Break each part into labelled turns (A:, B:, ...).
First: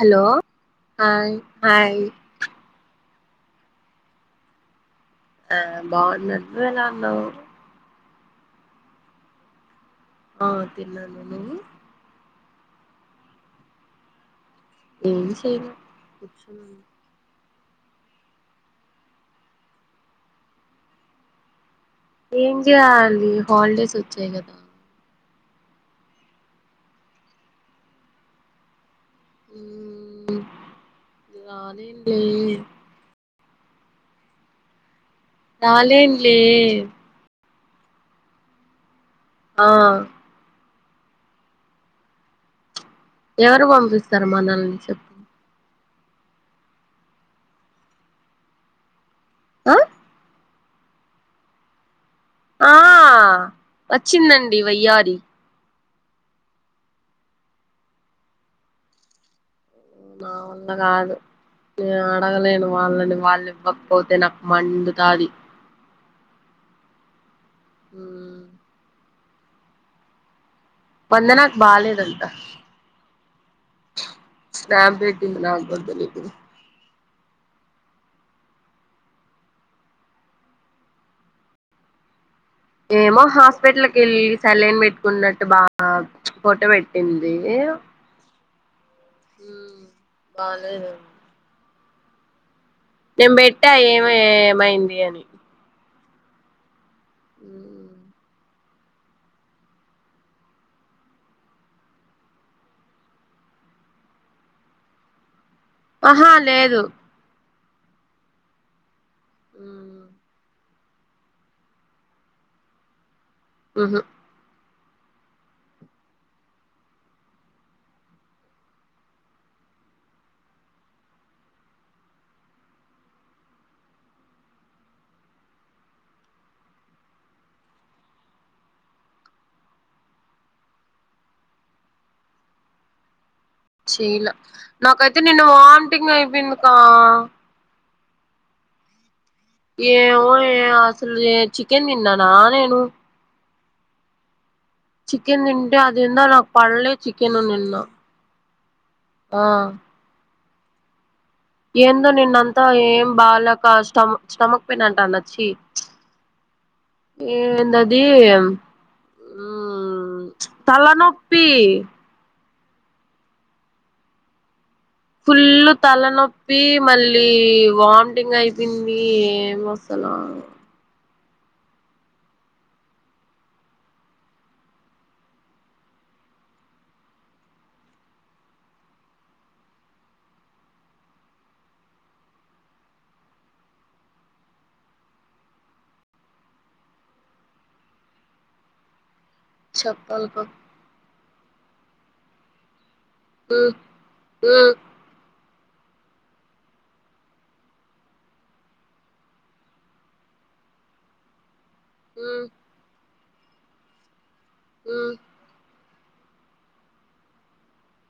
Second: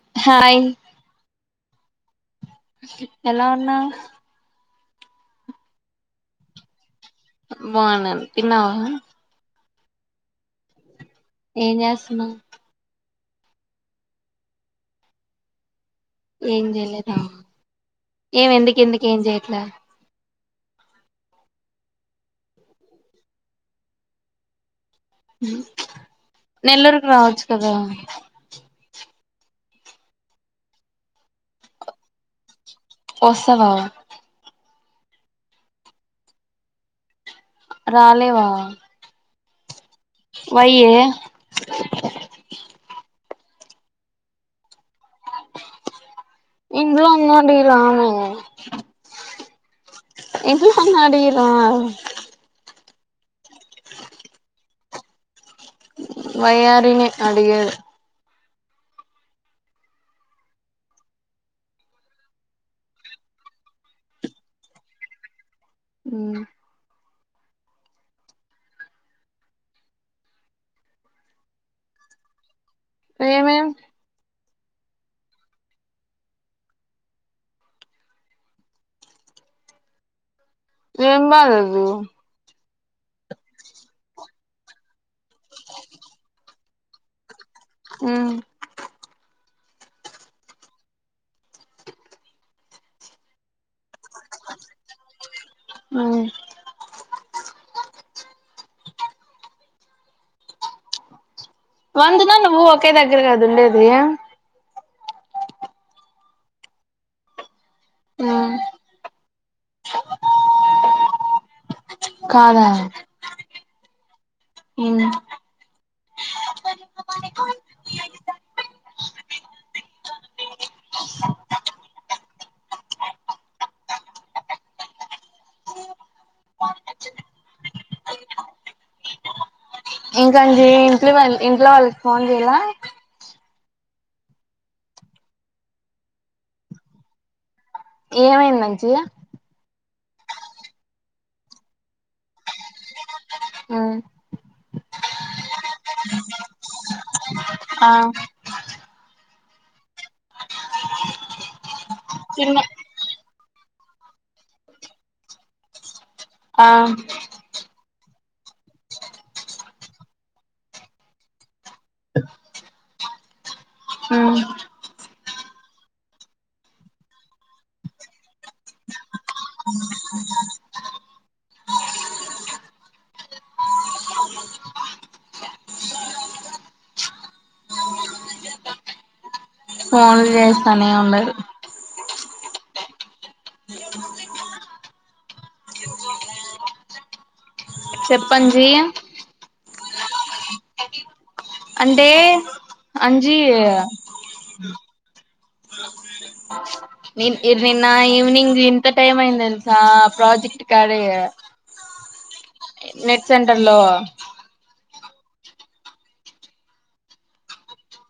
A: hello
B: hi
A: hi hi
B: ఎలా ఉన్నావు
A: ఆ బాగున్న నువ్వు ఎలా ఉన్నావు
B: ఆ బాన్నాను తిన్నావా
A: ఆ తిన్న
B: ఏం చేస్తున్నావు
A: ఏంది చేయలా
B: ఏం చెయలేదా ఏం ఎందుకు ఎందుకు ఏం చెయట్లే
A: ఏం చేయాలి హాలిడేస్ వచ్చాయి కదా
B: నెల్లూరుకి రావచ్చు కదా
A: ఉ ఆనిండే
B: వస్తవా
A: రాలేనులే
B: రాలేవా
A: ఆ
B: వై యే
A: ఎవరు పంపిస్తారు మనల్ని చెప్
B: ఇంట్లో ఉన్నడి రామే
A: ఆ
B: ఇంట్లో వాళ్ళని అడిగి రా
A: ఆ వచ్చిందండి వయ్యారి
B: వయ్యారినే అడిగేది
A: నావల్ల కాదు నేను అడగలేను వాళ్ళని వాళ్ళు ఇవ్వకపోతే నాకు మండు తాది
B: ఉ
A: ఉ వందనాకి బాలేదంట
B: ఏమేం
A: స్నాప్ పెట్టింది నాకూడా తెలిదు
B: ఏం బాలేదు
A: ఏమో హాస్పిటల్కి వెళ్ళి సలైన్ పెట్టుకున్నట్టు బాగా ఫొటో పెట్టింది
B: ఉ
A: బాలేదు నేను పెట్టా ఏమే ఏమైంది అని
B: ఉ
A: ఉ
B: వందనా నువ్వు ఒకే దగ్గర గద ఉండేది
A: ఆహా లేదు
B: ఆ
A: ఉ
B: కాదా
A: ఉహు
B: ఉ ఇంకాంచి ఇంట్లో వాళ్ ఇంట్లో వాళ్ళకి ఫోన్ చెయాల
A: చేయలా నాకైతే నిన్న వాంటింగ్ అయిపోయిందికా
B: ఏమైందించిగా
A: ఏమో అసలు చికెన్ తిన్నానా నేను చికెన్ తింటే అదేందో నాకు పళ్లే చికెన్ తిన్నా
B: ఆ
A: ఆ ఏందో
B: తిన్న
A: నిన్నంతా ఏం బాగాక స్టమ స్టమక్ పెయిన్ అంటాన చ్చి
B: ఆ
A: ది ఉమ్ ఇచ్ తలనొప్పి ఫుల్ తలనొప్పి మళ్ళీ వామిటింగ్ అయిపోయింది ఏం వసంది ఆ
B: ఫోన్ చేస్తానే ఉనారు చెప్పంజీ
A: చెప్పాల క
B: అంటే అంజీ
A: మ్మ్ మ్మ్
B: నిన్ ఇ నిన్న ఈవనింగ్ ఇంత టైమ్ అయింది తెల్సా ప్రాజెక్ట్ కడ
A: హ
B: నెట్ సెంటర్ లో
A: హ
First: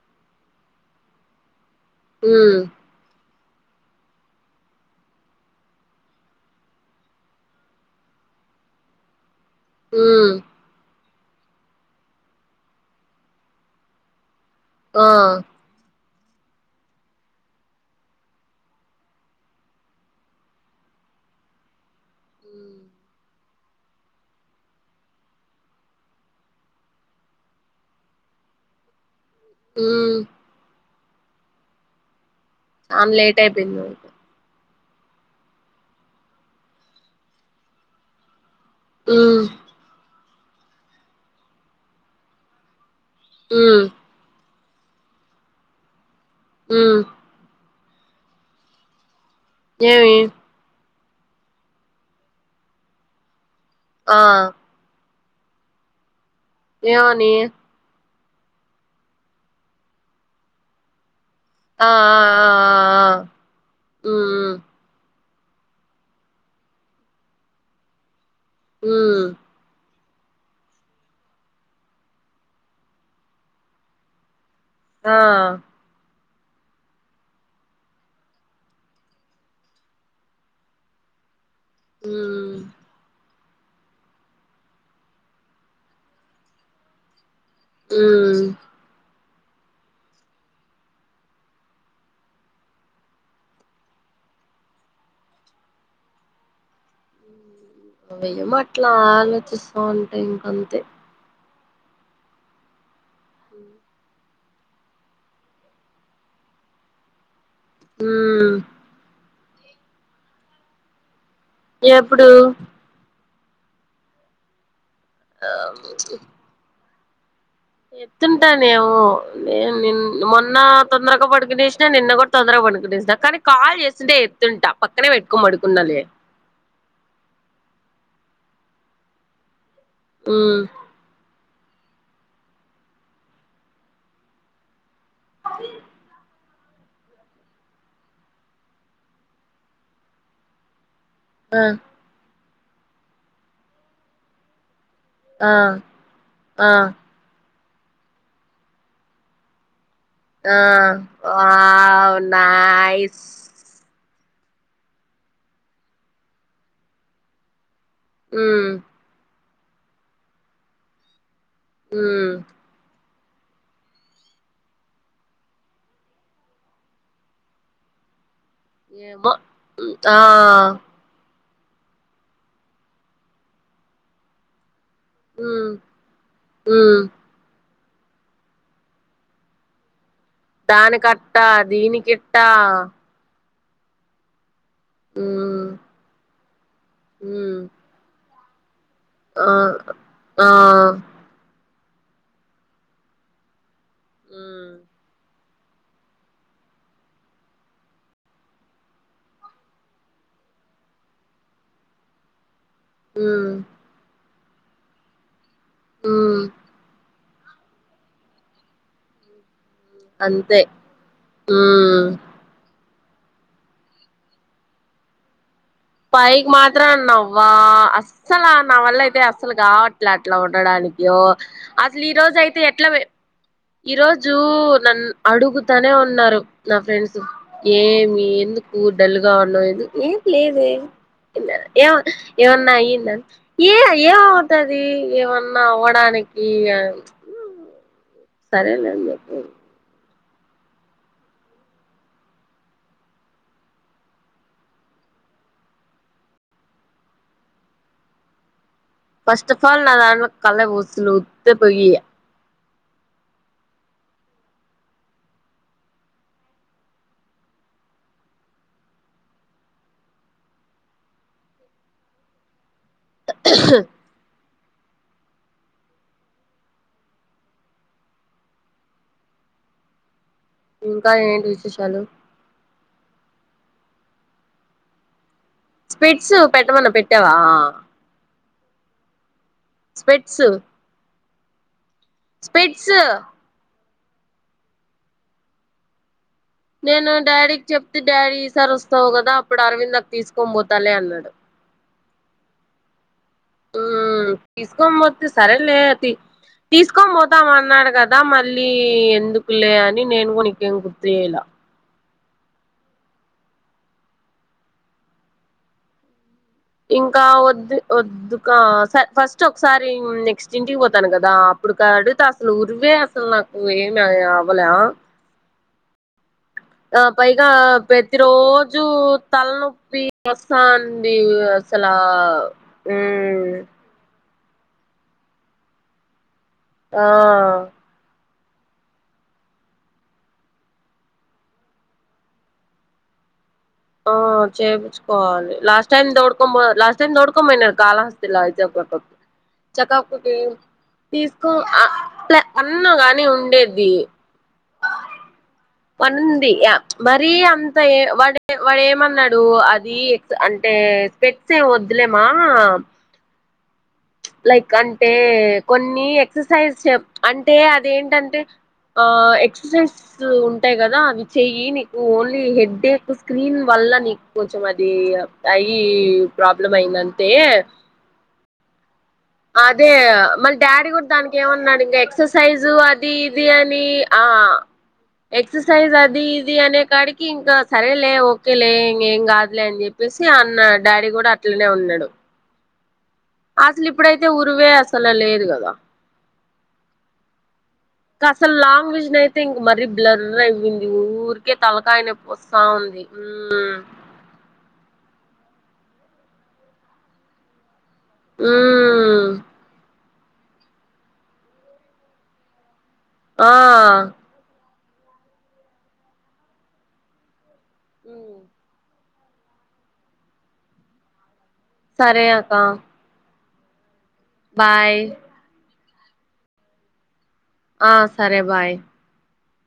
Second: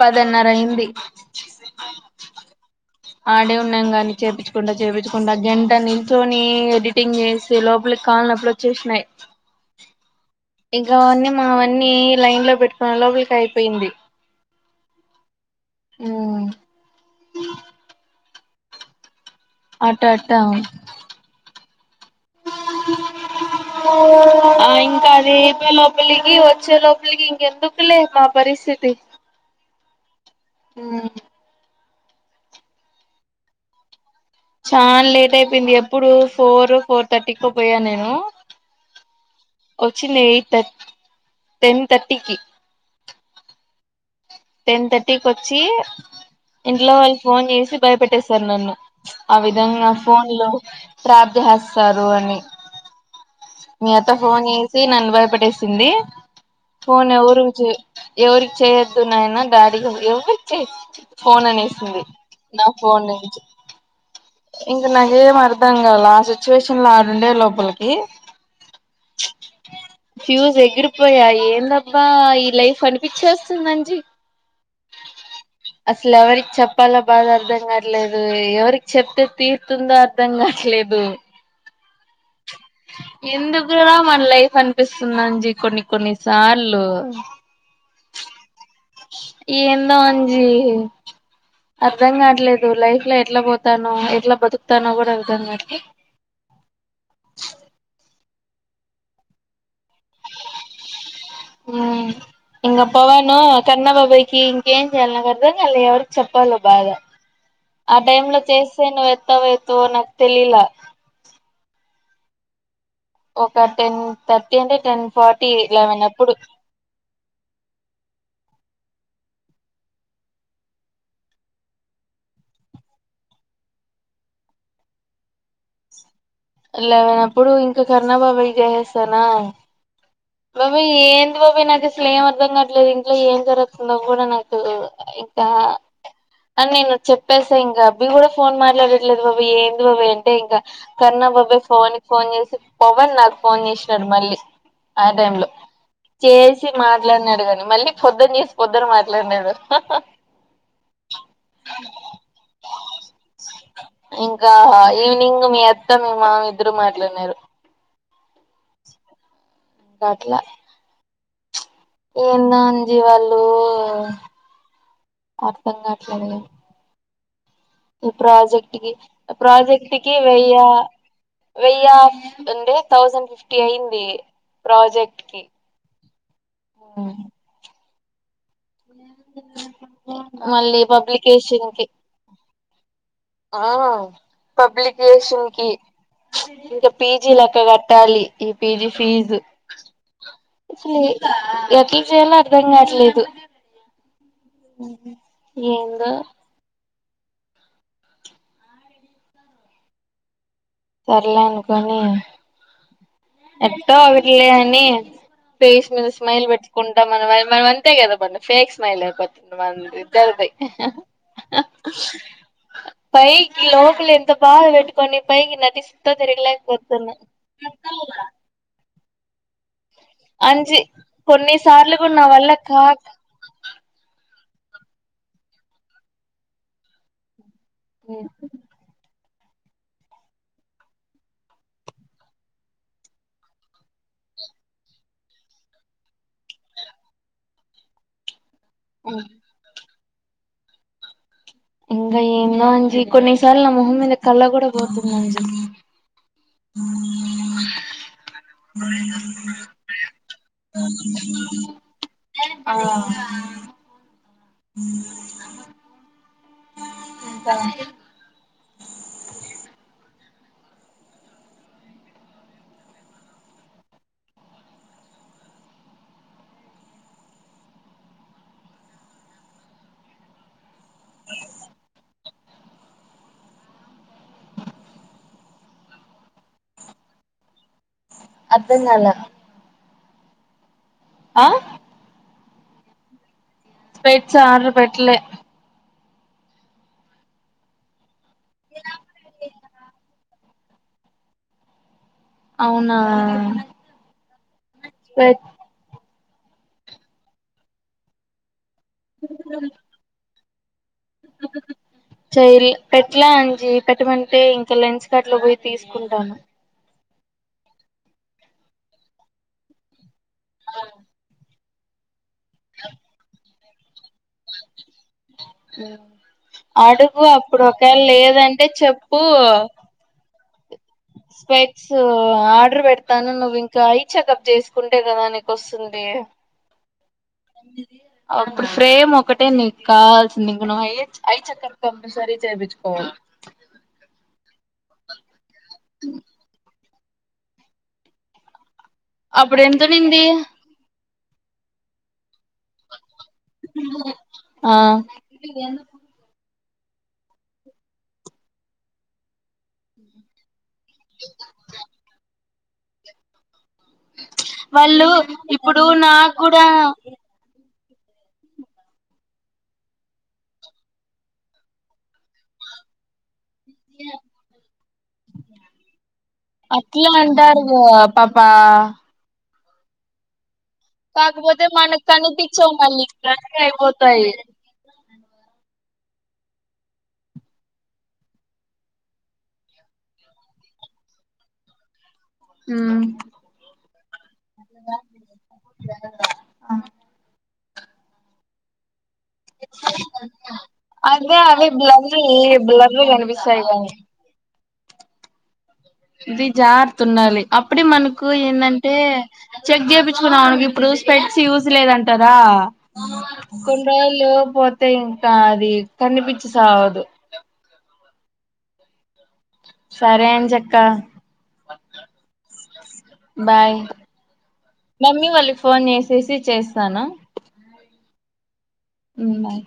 B: పదన్నర అయింది
A: హ
B: ఆడే ఉన్నాం గాని చేపించుకుండా చేపించకుంట గంట నిల్చొని ఎడిటింగ్ చేసి లోపలికి కాళ్ళనొప్పులు వచ్చేసినాయి
A: హ
B: ఇంకవన్నీ మావన్నీ లైన్ లో పెట్టుకున్న లోపలికి అయిపోయింది
A: ఆ
B: ఆ ఆట ఆట
A: హ
B: ఇ ఆ ఇంకా అది లోపలికి వచ్చే లోపలికి ఇంకెందుకులే మా పరిస్థితి తీ
A: ఉమ్
B: హ
A: [inaudible] లేట్యిపోయింద
B: చాలా లేట్ అయిపోయింది ఎప్పుడు ఫోర్ ఫోర్ థర్టీకి పోయా నేను
A: మ్మ్
B: వచ్చింది ఎయిట్థ టెన్ థర్టీకి
A: అ
B: టెన్ థర్టీకి వచ్చి ఇంట్లో
A: మ్మ్
B: వాళ్ళు ఫోన్ చేసి భయపెట్టేస్తారు నన్ను ఆ విధంగా
A: ఏమి
B: ఫోన్ లో ప్రాప్తి చేస్తారు అని మీ అత్త
A: ఆ
B: ఫోన్ చేసి నన్ను భయపడేసింది ఫోన్
A: ఏమని
B: ఎవరు ఎవరికి చేయ్యొద్దున్నాయనా డాడిగా ఎవరికి చేయ ఫోన్
A: ఆ
B: అనేసింది
A: ఆ ఆ
B: నా
A: ఆ
B: ఫోన్ నుంచి
A: మ్మ్
B: ఇంక నాగేం అర్థం కాల ఆ సిచ్యువేషన్ లో ఆడుండే లోపలికి
A: హ
B: ఫ్యూజ్ ఎగిరిపోయా ఏందబ్బా ఈ లైఫ్ అనిపించేస్తుందంజీ
A: ఆ
B: చెప్పాలా బాధ అర్థం కాట్లేదు ఎవరికి చెప్తే తీరుతుందో అర్థం కావట్లేదు
A: మ్మ్
B: ఎందుకురా మన లైఫ్ అనిపిస్తుంది అంజి కొన్ని కొన్ని సార్లు
A: ఆ
B: ఏందో అంజి అర్ధం కావట్లేదు లైఫ్ లో ఎట్లా పోతానో ఎట్లా బతుకుతానో కూడా అర్ధం కావట్లేదు
A: నువ్యమ అట్లా ఆలోచిస్తా అంటే ఇంక అంతే
B: ఉ ఇం పవను కన్నాబాబాయికి ఇంకేం చేయాల నాకు అర్థం కల ఎవరికి చెప్పాలో బాధ ఆ టైమ్ లో
A: ఉమ్
B: చేసే నువ్వు ఎత్తావు ఎతువ నాకు తెలీలా
A: ఎప్పుడు
B: ఒక టెన్ థర్టీ అంటే టెన్
A: ఆ
B: ఫార్టీ లెవెన్ ఎప్పుడు
A: ఎత్తుంటానేమన్న మొన్న తొందరగా పడుకునేసిన నిన్న కూడా తొందరగా పడి ప కానీ కాల్ చేస్తుంటే ఎత్తుంటా పక్కనే పెట్టుకోమడుకున్నాాల
B: లేవన అప్పుడు ఇంకా కర్ణాబాబాయి చేసేస్తానా
A: ఉమ్
B: బాబీ ఏంది బాబయి నాకు అసలు ఏం అర్ధం కాట్లేదు ఇంట్లో ఏం జరుగుతుందో కూడా నాకు ఇకా అని నేను చెప్పేసే ఇంకా అబ్బీ కూడా ఫోన్ మాట్లాడట్లేదు బాబ ఏంది బాబ అంటే ఇంకా కర్ణాబాబా
A: ఆ
B: ఫోన్ ఫోన్ చేసి పవన్ నాకు ఫోన్ చేసినాడు మళ్ళీ ఆ టై లో
A: ఆ
B: చేసి
A: ఆ
B: మాట్లాడిన అడిగాలి మళ్ళీ పొద్దుని చేసి పొద్దున మాట్లాడలేదు
A: ఆ వావ్నైస్
B: ఇంకా ఈవినింగ్ మీ అత్త మీ మామి ఇద్దరు మాట్లాడినారు
A: అ
B: కాట్లా
A: ఉమ్
B: ఏంద జీ వాళ్ళు ఎలో అర్థం కావట్లేదు ఈ ప్రాజెక్ట్ క
A: ఏమో
B: ప్రాజెక్ట్కి
A: ఆ
B: వెయ్య వెయ్యి్ అంటే థౌసండ్ ఫిఫ్టీ అయింది ప్రాజెక్ట్ [inaudible]
A: ఉమ్ ఉమ్
B: మళ్ళీ
A: దానికట్టా
B: పబ్లికేషన్ కి
A: దీనికిట్టా
B: ఆ పబ్లికేషన్
A: ఉమ్
B: కి ఇంకా పీజీ లెక్క
A: ఉమ్
B: కట్టాలి ఈ పీజీ ఫీజు
A: ఆ ఆ
B: అసలు ఎట్లా చేయాలో అర్ధం కావట్లేదు
A: మ్మ్
B: ఏందు సర్లే అనుకని
A: మ్మ్
B: ఎట్ో అర్లే అని ఫేస్ మీద
A: మ్మ్
B: స్మైల్ పెట్టుకుంటాం మనం మన అంతే కదా పండి ఫేక్ స్మైల్ అయిపోతుంది మద్దారుద
A: అంతే మ్మ్
B: పైకి లోపలి ఎంత బాధ పెట్టుకని పైకి న
A: పైకి మాత్రం అన్నావ్వా అస్సలు నా వల్ల అయితే అస్సలు కాబట్టి అలా అట్లా
B: అంజి
A: ఉండడానికిో
B: కొన్నిసార్లు
A: అసలు ఈ
B: కూడా నా
A: రోజు
B: వల్ల
A: అయితే ఎట్లా
B: కాక
A: ఈ రజు రజు నన్న అడుగుతానే ఉన్నారు నా ఫ్రెండ్స్ ఏమి ఎందుకు డల్గా ఉన్నాదు ఏం లేద
B: [inaudible]
A: ఏమ ఏమన్నా అయ్యింద ఏ ఏమవుతుది ఏమన్నా అవడానికి అ
B: [inaudible]
A: సరేలే అం
B: ఇంకా ఏందో అజ కొన్నిసార్లు నా మొహం మీద కళ్ళ కూడా పోతుందం [unintelligible]
A: ఫస్ట్ ఆఫ్ ఆల్ నాదను కల ఊసలుఊత పగి
B: ఆ ఇకా
A: [unintelligible] ఇంకా ఏంటి విశేషాలు స్పిట్స్ పెట్టమన్నా పెట్టావా
B: అదన్నల
A: స్పెట్స్
B: ఆ
A: స్పిట్స్
B: స్పెట్స్ ఆడర్ పెట్టలే
A: నేను డాడీకి చెప్తే డాడీ ఈసారి వస్తవు గదా అప్పుడు అరవిందకు తీసుకు పోతలే అన్నడు
B: అవునా
A: తీసుకోపోతే
B: స్పెట్
A: సరే లే అది తీసుకోపోతాం అన్నాడు గదా మళ్ళీ ఎందుకులే అని నేను నికేం గుర్ తేలా
B: చైల్ పెట్లే అంజి పెట్టమంటే ఇంకా లెన్స్ కాట్ల పోయి తీసుకుంటాను
A: ఇంకా వద్దు వద్దు గ ఫస్ట్ ఒకసారి నెక్స్ట్ ఇంటికి పోతాను గదా అప్పుడు అడుత అసలు ఉరువే అసలు నాకు ఏం అవలే
B: అడుగు
A: పైగా
B: అప్పుడు ఒకవేళ
A: ప్రతి
B: లేదంటే
A: రోజు
B: చెప్పు
A: తలనొప్పి వస్తాంది అసలా
B: స్పెట్స్ ఆర్డర్ పెడతాను
A: మ్మ్
B: నువ్వు ఇంకా ఐ చెకప్ చేసుకుంటే గదా నీకు ఒస్తుంది
A: ఆ
B: అప్పుడు ఫ్రేమ్ ఒకటే నీకు కావాల్సింది నువ్వు ఐ చెకప్ కంపల్సరీ చేపిచ్చుకోవాలి [inaudible]
A: ఆ చేపిచ్చుకోవాలి లాస్ట్ టైమ్ దోడుకోమొ లాస్ట్ దోడుకోమొయినర్ కాళహస్తిలా అయితే ఒక
B: అప్పుడు
A: చెకప్
B: ఎంతనింది
A: కి తీసుకో అట్ల అన్నగాని ఉండేది
B: ఆ
A: పనింది మరి అంత ఏ వాడే వాడేమన్నాడు అది అంటే స్పెట్స్ ఎం వద్లేమా లైక్
B: వాళ్ళు
A: అంటే
B: ఇప్పుడు
A: కొన్ని
B: నాకు కూడా
A: ఎక్సర్సైజ్ చె అంటే ఏంటంటే ఆ ఎక్ససైజ్ లు ఉంటాయి గదా అవి చేయి నీకు ఓన్లీ హెడ్ ఎక్ స్క్రీన్ వల్ల నీకు కొంచం అది అయి ప్రాబ్లం అయిందంతే
B: పాపపా
A: అదే మన్ డాడీ గూడా దానికి
B: కాకపోతే
A: ఏమన్నాడు ఇంగా
B: మనకు
A: ఎక్సర్సైజు
B: కనిపించవు మళ్ళీ
A: అది ఇది
B: బ్లర్
A: అని ఆ
B: అయిపోతాయి
A: ఎక్సర్సైజ్ అది ఇది అనే కాడికి ఇంకా సరేలే ఓకేలే ఇంక ఏం గాదులే అని జెప్పేసి అన్న డాడీ గూడా అట్లనే ఉన్నడు
B: మ్
A: అసలు ఇప్పుడైతే ఉరువే అసలు లేదు గదా
B: ఆ
A: కసలు లాంగ్ విజన్ అయితే ఇంక మరీ బ్లర్ అయింది
B: అదే
A: ఊరికే
B: అవి బ్లర్లీ
A: తలకాయనొప్పి ఒస్తా
B: బ్లర్లీ
A: ఉంది
B: కనిపిస్తాయి [inaudible] ఇది జారుతుండాలి అప్పుడే మనకు ఏందంటే
A: మ్మ్
B: చెగ్గేబి ఇప్పుడు స్పెట్స్ యూజ్ లేదంటరా
A: ఆ
B: కొన్ని రోజులు పో తే ఇంకా అది కనిపిచ్చి సావదు
A: [inaudible]
B: సరే అంజక్క
A: సరే అక్క
B: బాయ్
A: బాయ్
B: మమ్మీ వాళ్ళకి ఫోన్ జేసేసి చేస్తాను
A: ఆ సరే బాయ్
B: బాయ్